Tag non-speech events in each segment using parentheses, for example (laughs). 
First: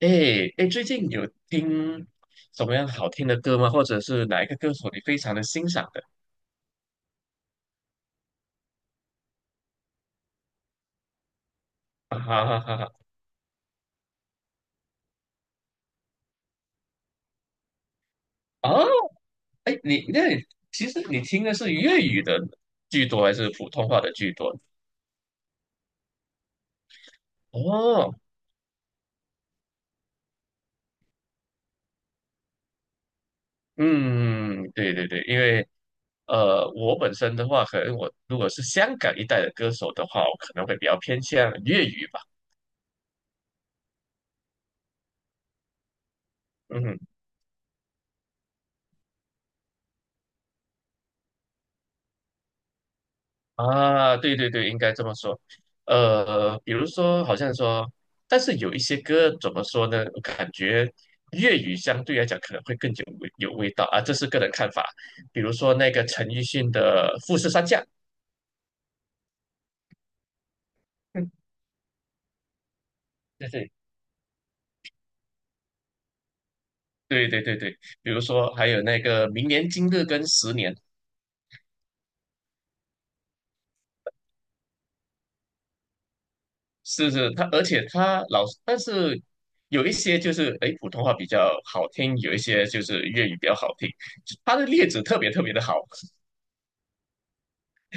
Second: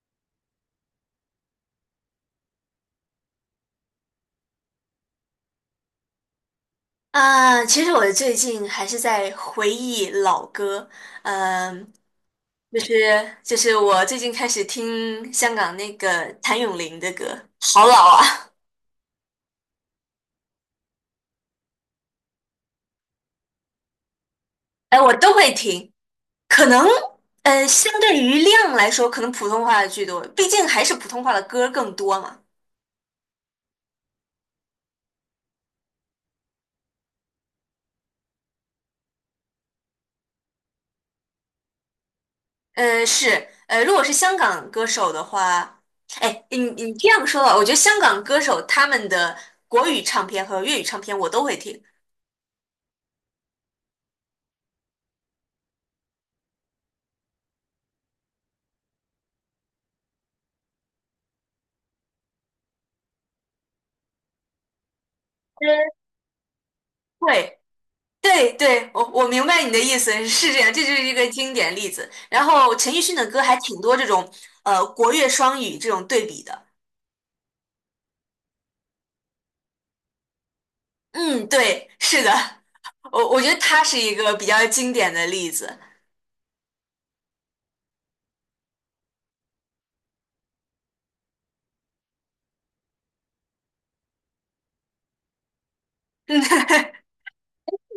哎哎，最近有听什么样好听的歌吗？或者是哪一个歌手你非常的欣赏的？啊，其实我最近还是在回忆老歌，嗯，啊哈哈哈就哈！是就是我最近开始听香港那个谭咏麟的歌，好老啊。哦，哎，你那你其实你听的是粤语的居多，还是普通话的居多？哎，我都会听，可能相哦，对于量来说，可能普通话的居多，毕竟还是普通话的歌更多嘛。嗯，对对对，因为我本身的话，可能我如果是香港一带的歌手的话，我可能会比较偏向粤语吧。是，如果是香港歌手的话，哎，你嗯这样说吧，我觉得香港歌手他们的国语唱片和粤语唱片我都会听。啊，对对对，应该这么说。比如说，好像说，但是有一些歌怎么说呢？我感觉粤语相对来讲可能会更有味道啊，这是个人看法。比如说嗯，那个陈奕迅的《富士会。山下》。对对，我明白你的意思，是这样，这就是一个嗯。经典例子。然后陈奕迅的歌还 (laughs) 挺多这种，国乐双语这种对比的。对对对对对对。比如说还有那个《明年今日》跟《十年》，嗯，对，是的，我觉得他是一个比较经典的例子。是是他，而且他老，但是有一些就是诶普通话比较好听，有一些就是粤语比较好听，他的例子特别特别的好。(laughs)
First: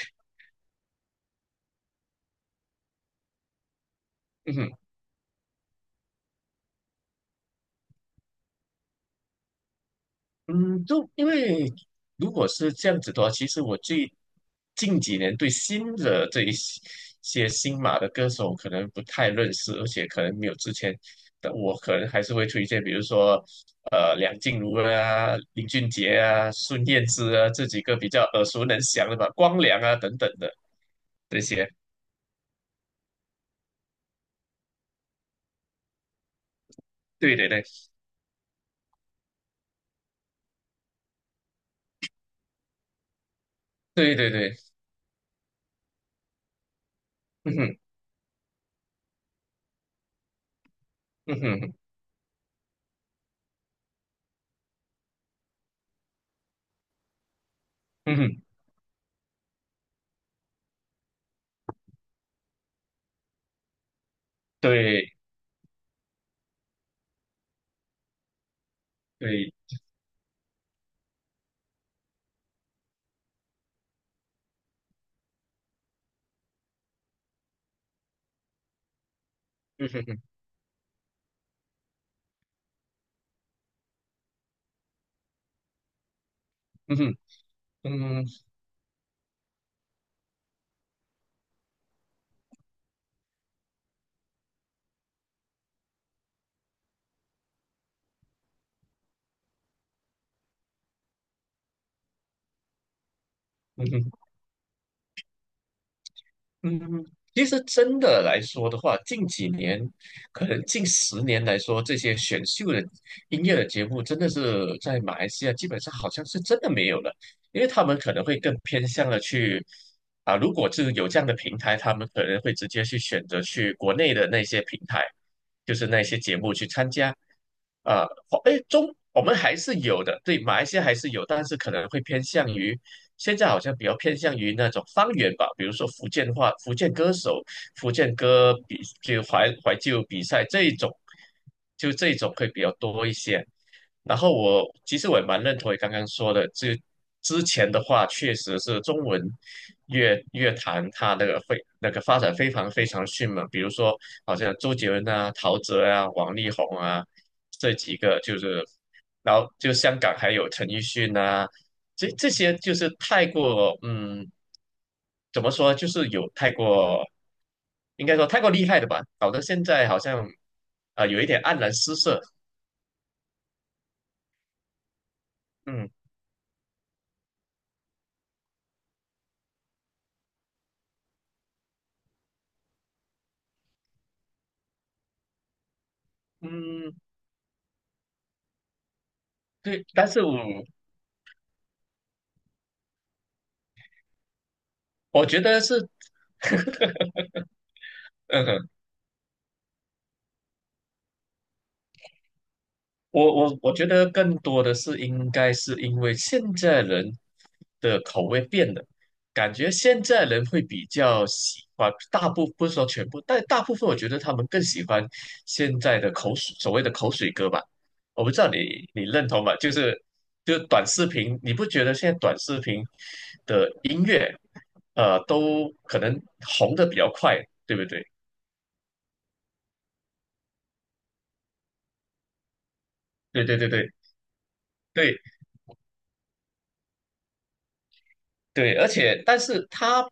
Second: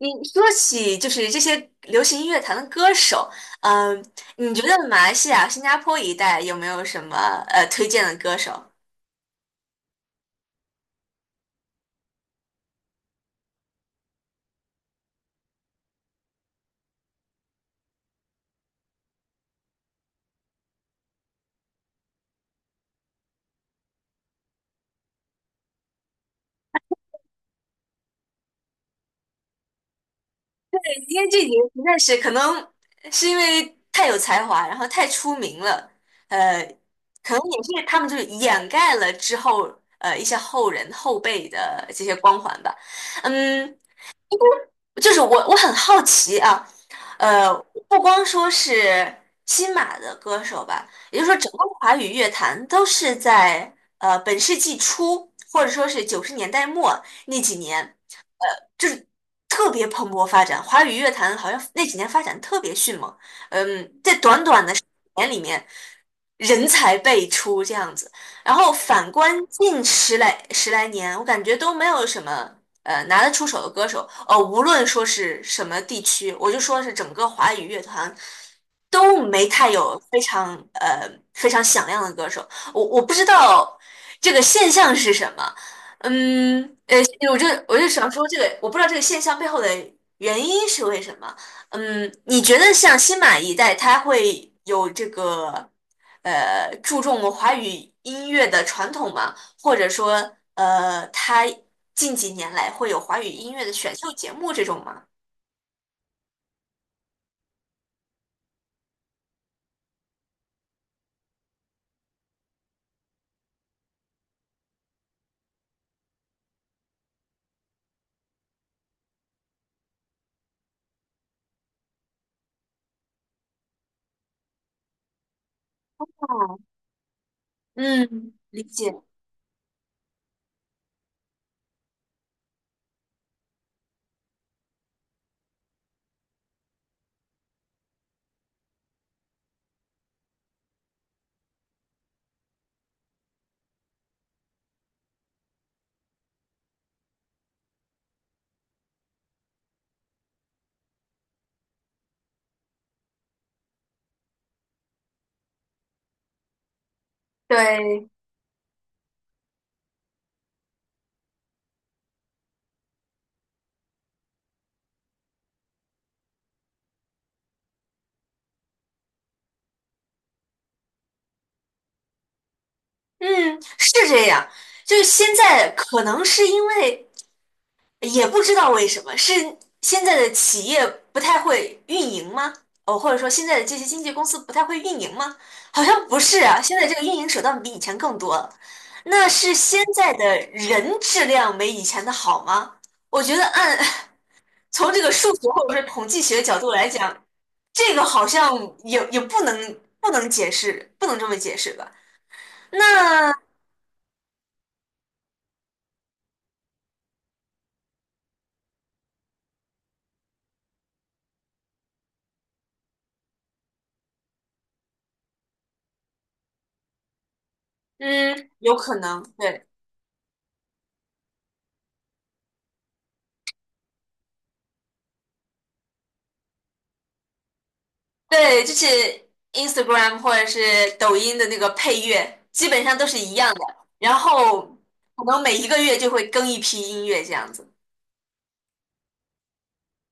你说起就是这些流行音乐坛的歌手，嗯、你觉嗯。得马来西亚、新加坡一带有没有什么推荐的歌手？嗯，就因为如果是这样子的话，其实我最近几年对新的这一些新马的歌手可能不太认识，而且可能没有之前的我，可能还是会推荐，比如说梁静茹啊、林俊杰啊、孙燕姿啊这几个比较耳熟能详的吧，光良啊等等的因为这这几些。个实在是可能是因为太有才华，然后太出名了，呃，可对能对对，也是他们就是掩盖了之后一些后人后辈的这些光环吧。嗯，对对对，就是我很好奇啊，呃，嗯哼不光说是新马的歌手吧，也就是说，嗯整个哼华语乐坛都是在本世纪初或者说是九十年代末那几年，嗯哼，呃，就是特别蓬勃发展。华语乐坛好像那几年发展特别迅猛，嗯，在短短的十对年里面，人才辈出这样子。然后反观对，近十来年，我感觉都没有什么。拿得出手的歌手，呃，无论说是什么地区，我就说是整个华语乐团都没太嗯有非哼常非常响亮的歌手。我不知道这个现象是什么，嗯，嗯哼嗯哼我就想嗯说这哼个，我不知道这个现象背后的原因是为什么。嗯，你觉得像新马一代，他会有这个注重华语音乐的传统吗？或者说他近几年来会有华语音乐的嗯选秀哼。节目这种吗？嗯，其实真的来说的话，近几年，可能近十年来说，这些选秀的音乐的节目，真的是在马来西亚基本上好像是真的没有了，因为他们可能会更偏向了去啊，如果是有这样的平台，他们可能会直接去选择去国内的那些平台，就是那些节目去参加。啊，嗯，哎，理解。我们还是有的，对，马来西亚还是有，但是可能会偏向于。现在好像比较偏向于那种方言吧，比如说福建话、福建歌手、福建歌就怀旧比赛这一种，就这一种会比较多一些。然后其实我也蛮认同你刚刚说的，这之前的话确实是中文乐坛它那个非那个发展非常非常迅猛，比如说好像周杰伦啊、陶喆啊、王力宏啊这几对，个就是，然后就香港还有陈奕迅啊，这些就是太过怎么说就是有太过，应该说太过厉害的吧，搞得现在好像啊、有一点黯然失色，嗯，是这样。就是现在嗯可能是因为也不知道为什么，是现在的企业不太会运营吗？哦，或者说现在的这些经纪公司不太会运营吗？好像不是啊，现在这嗯。个运营手段比以前更多了。那是现对，(laughs) 但在是我的人质量没以前的好吗？我觉得按 (laughs) 从这个我数觉学得或者是是，统计学角度来 (laughs) 讲，这个好嗯像哼，也不能解释，不能这么解释吧？那我觉得更多的是应该是因为现在人的口味变了，感觉现在人会比较喜欢，不是说全部，但大部分我觉得他们更喜欢现在的口水，所谓的口水歌吧。我不知道嗯，你有可你能，认同吗？对就是短视频，你不觉得现在短视频的音乐，都可能红的比较快，对不对？对，就是 Instagram 或者是抖音的那个配乐，基本上都是一对样对的，对对。然后对，可能每一个月就会更一批音乐这样子，对，而且但是它，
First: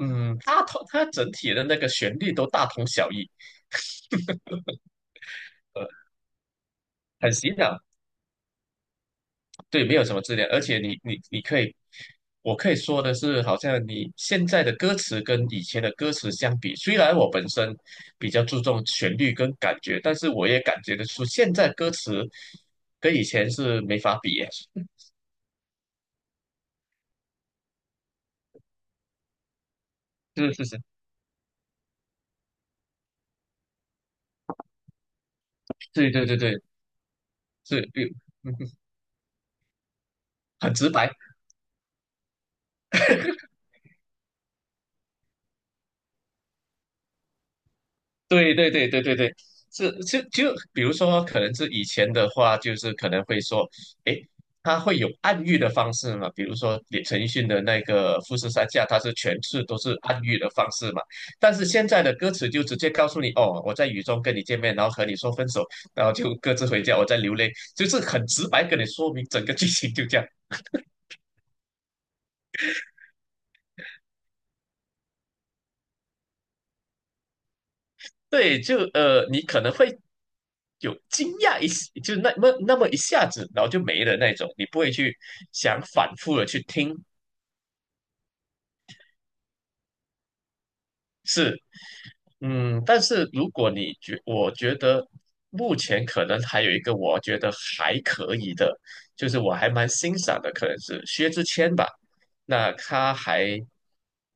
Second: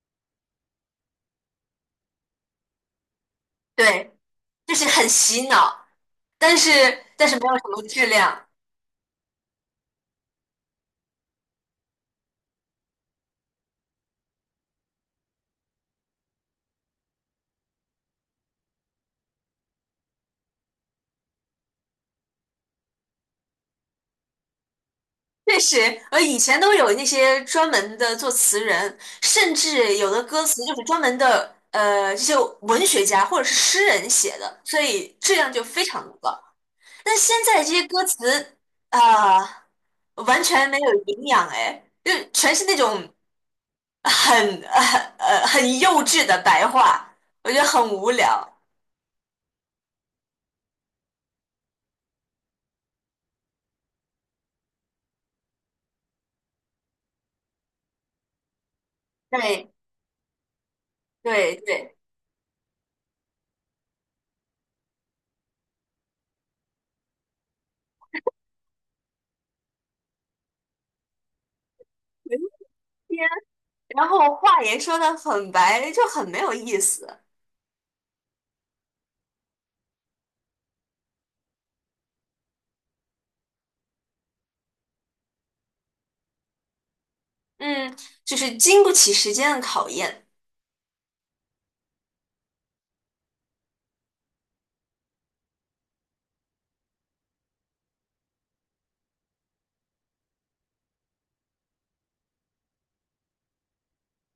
嗯，它整体的那个旋律都大同小异，对，就是很洗呃，脑，但是但很是没洗有什脑，么质量。对，没有什么质量。而且你可以，我可以说的是，好像你现在的歌词跟以前的歌词相比，虽然我本身比较注重旋律跟感觉，但是我也感觉得出现在歌词跟以前是没法比耶。确实，以前都有那些专门的作词人，甚至有的歌是词是就是是，专门的，呃，这些文学家或者是诗人写的，所以质量就非常对的对对高。对，但现在这些是，歌嗯词，啊、完全很没直有白。营养，哎，就全是那种很很幼稚的白话，我觉得很无聊。对对对对对对，是是就比如说，可能是以前的话，就是可能会说，诶，他会有暗喻的方式嘛，比如说陈奕迅的那个《富士山下》，它是全是对都是暗喻的方式嘛。但对是现对，在的歌词就直接告诉你，哦，我在雨中跟你见面，然后和你说分手，然后就各自回家，我在流泪，就是很直白跟你说明整个剧情就这样。文天然后话也说的很白，就很没有意思。对，你可能会有惊讶一时，就那么那么一下子，然后就没了那种，你不会去想反复的去听，嗯，就是经不起时间的考验。是，但是如果我觉得目前可能还有一个我觉得还可以的，就是我还蛮欣赏的，可能是薛之谦吧，那他还，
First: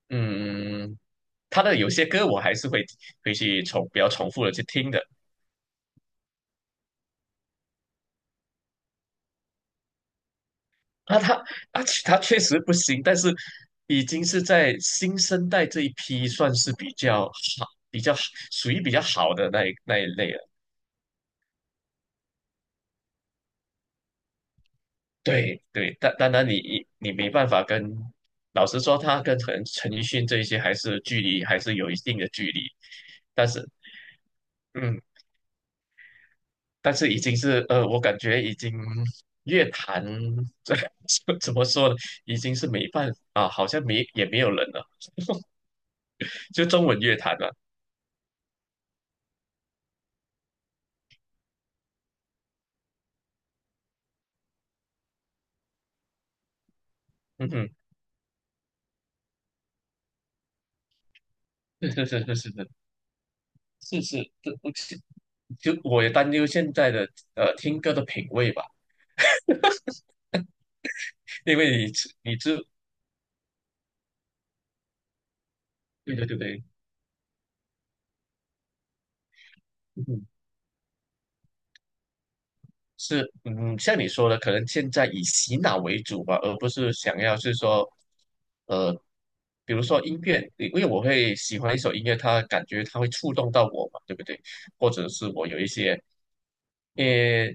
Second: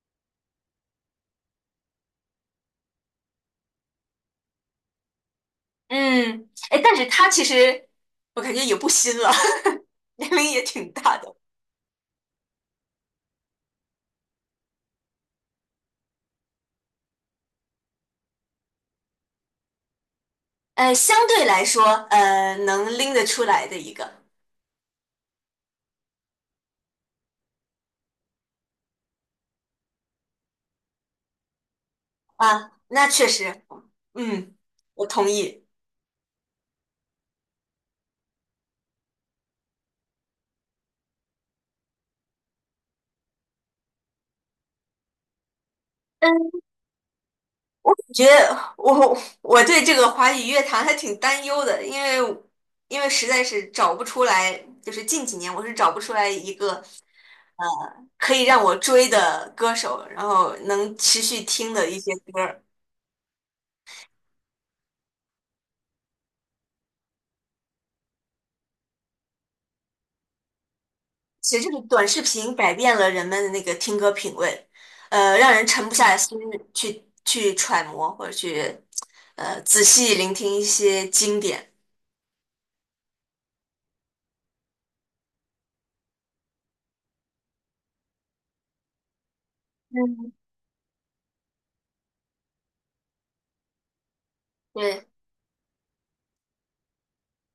嗯，他的有些歌我还是会去比较重复的去听的。嗯，哎，但是他其实我感觉也不新了，(laughs) 年龄也挺大啊，的。且他确实不行，但是已经是在新生代这一批算是比较好，属于比较好的那一类了。相对来说，能拎得出来的一个对对，但当然你没办法跟，老实说，他跟陈奕迅这一些还是有一定的距离，啊，那确但实，是嗯，嗯，我同意。但是已经是我感觉已经乐坛这 (laughs) 怎么说呢，已经是没办法啊，好像没也没有人了，嗯。就中文乐坛了。觉得我我对这个华语乐坛还挺担忧的，因为因为实在是找不出来，就是近几年我是找不出来一个嗯哼，可以让我追的歌手，然后能持续听的是一是些是是歌儿。是。是是，这不是，就我也担忧现在的听歌的品味吧，其因实这为个你短知视你频这改变了人们的那个听歌品味，让人沉不对下对对心对，去去揣摩或者去仔细嗯聆听一些经典。是，像你说的，可能现在以洗脑为主吧，而不是想要是说，呃，比如说音嗯，乐，因为我会喜欢一首音乐，它感觉它会触动到我嘛，对不对？或对者是我有一些，呃，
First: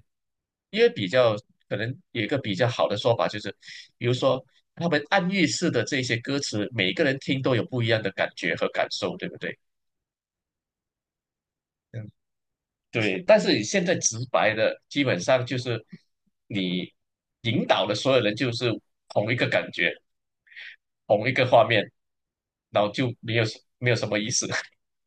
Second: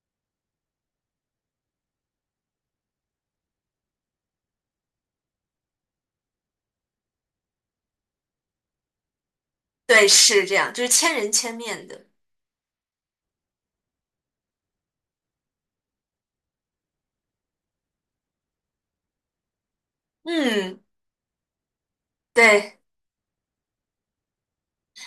因为比较可能有一个比较好的说法，就是比如说他们暗喻式的这些歌词，每一个人听都有不一样的感觉和感受，对不对？对，是这样，就是千人千面的。对，但是你现在直白的，基本上就是你引导的所有人就是同一个感觉，嗯。同一个画面，对，然后就没有什么意思。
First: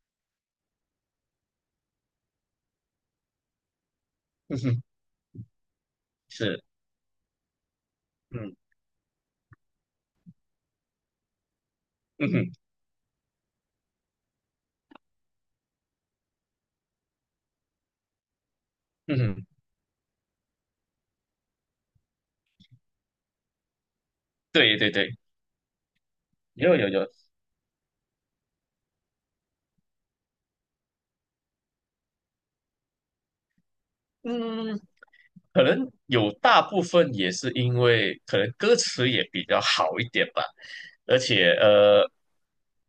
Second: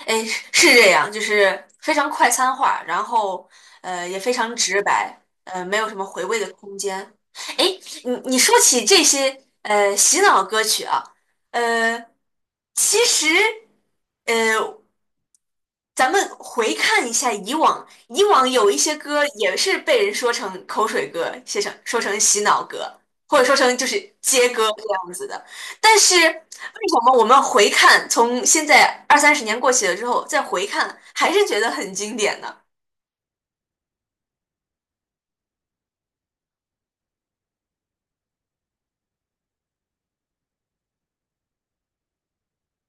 哎，是这样，就是非常快餐化，然后也非常直白，没有什么回 (laughs) 味的是，空间。哎，你嗯说起这些洗脑歌曲啊，呃，嗯哼其实呃咱们回看一下以往，以往有一些嗯歌哼也是被人说成口水歌，写成说成洗脑歌，或者说成就是接歌对这对对，样子的。但是为有有什有，么我们回看，从现在二三十年过去了之后再回看，还是觉得很经典呢？嗯。可能有大部分也是因为可能歌词也比较好一点吧，而且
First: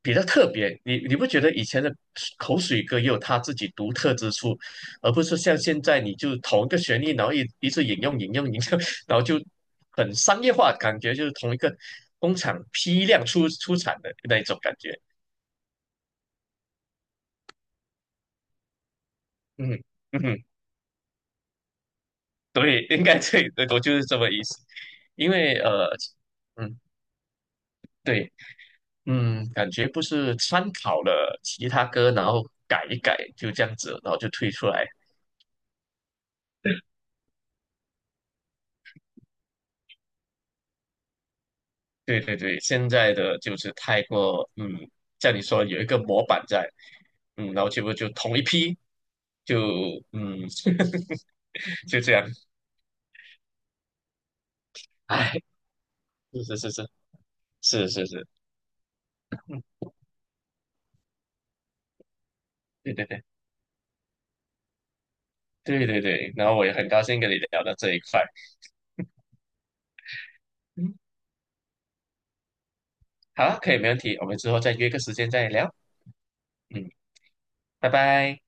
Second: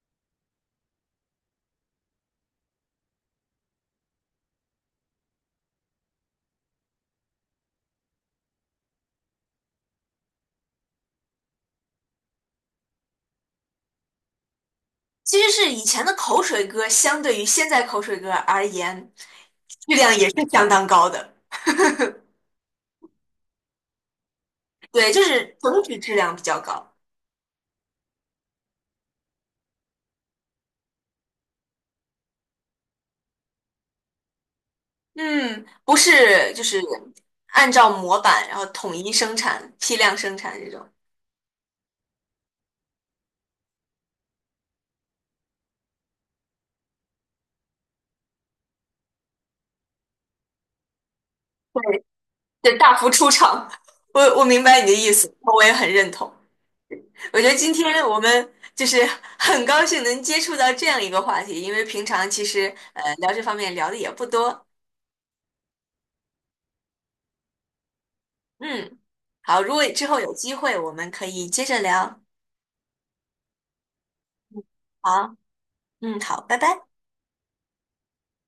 比较特别。你不觉得以前的口水歌也有它自己独特之处，而不是像现在你就同一个旋律，然后一直引用引用引用，(laughs) 然后就很商业化，感觉就是同一个工厂批量出产的那一种感觉。其实是以前的口水歌，相对于现在口水歌而言，嗯质量嗯也是哼，相当高的。对，应该对，对我就是这么意思。对，就因为是整体质量比较嗯，高。对。嗯，感觉不是参考了其他歌，然后改一改，就这样子，然后就推出来。嗯，不是，就是按照模板，然后统一生产、批量生产这种，对对对，现在的就是太过，像你说有一个模板在，然后结果就同一批，就嗯，(laughs) 就对，这样，对，大幅出厂。我明白你的意思，哎，我也很认同。是是是是我觉得今是是天我是，们就是 (laughs) 很高兴能接触到这样一个话题，因为平常其实对对对聊这方面聊的也不多。对对对，然后我也很高兴跟你聊到这一块，嗯，好，如果之后有机会，我嗯，们可以接着聊。好，可以，没问题，我们之后再约个时间好，再聊，嗯，好，拜拜。嗯，拜拜。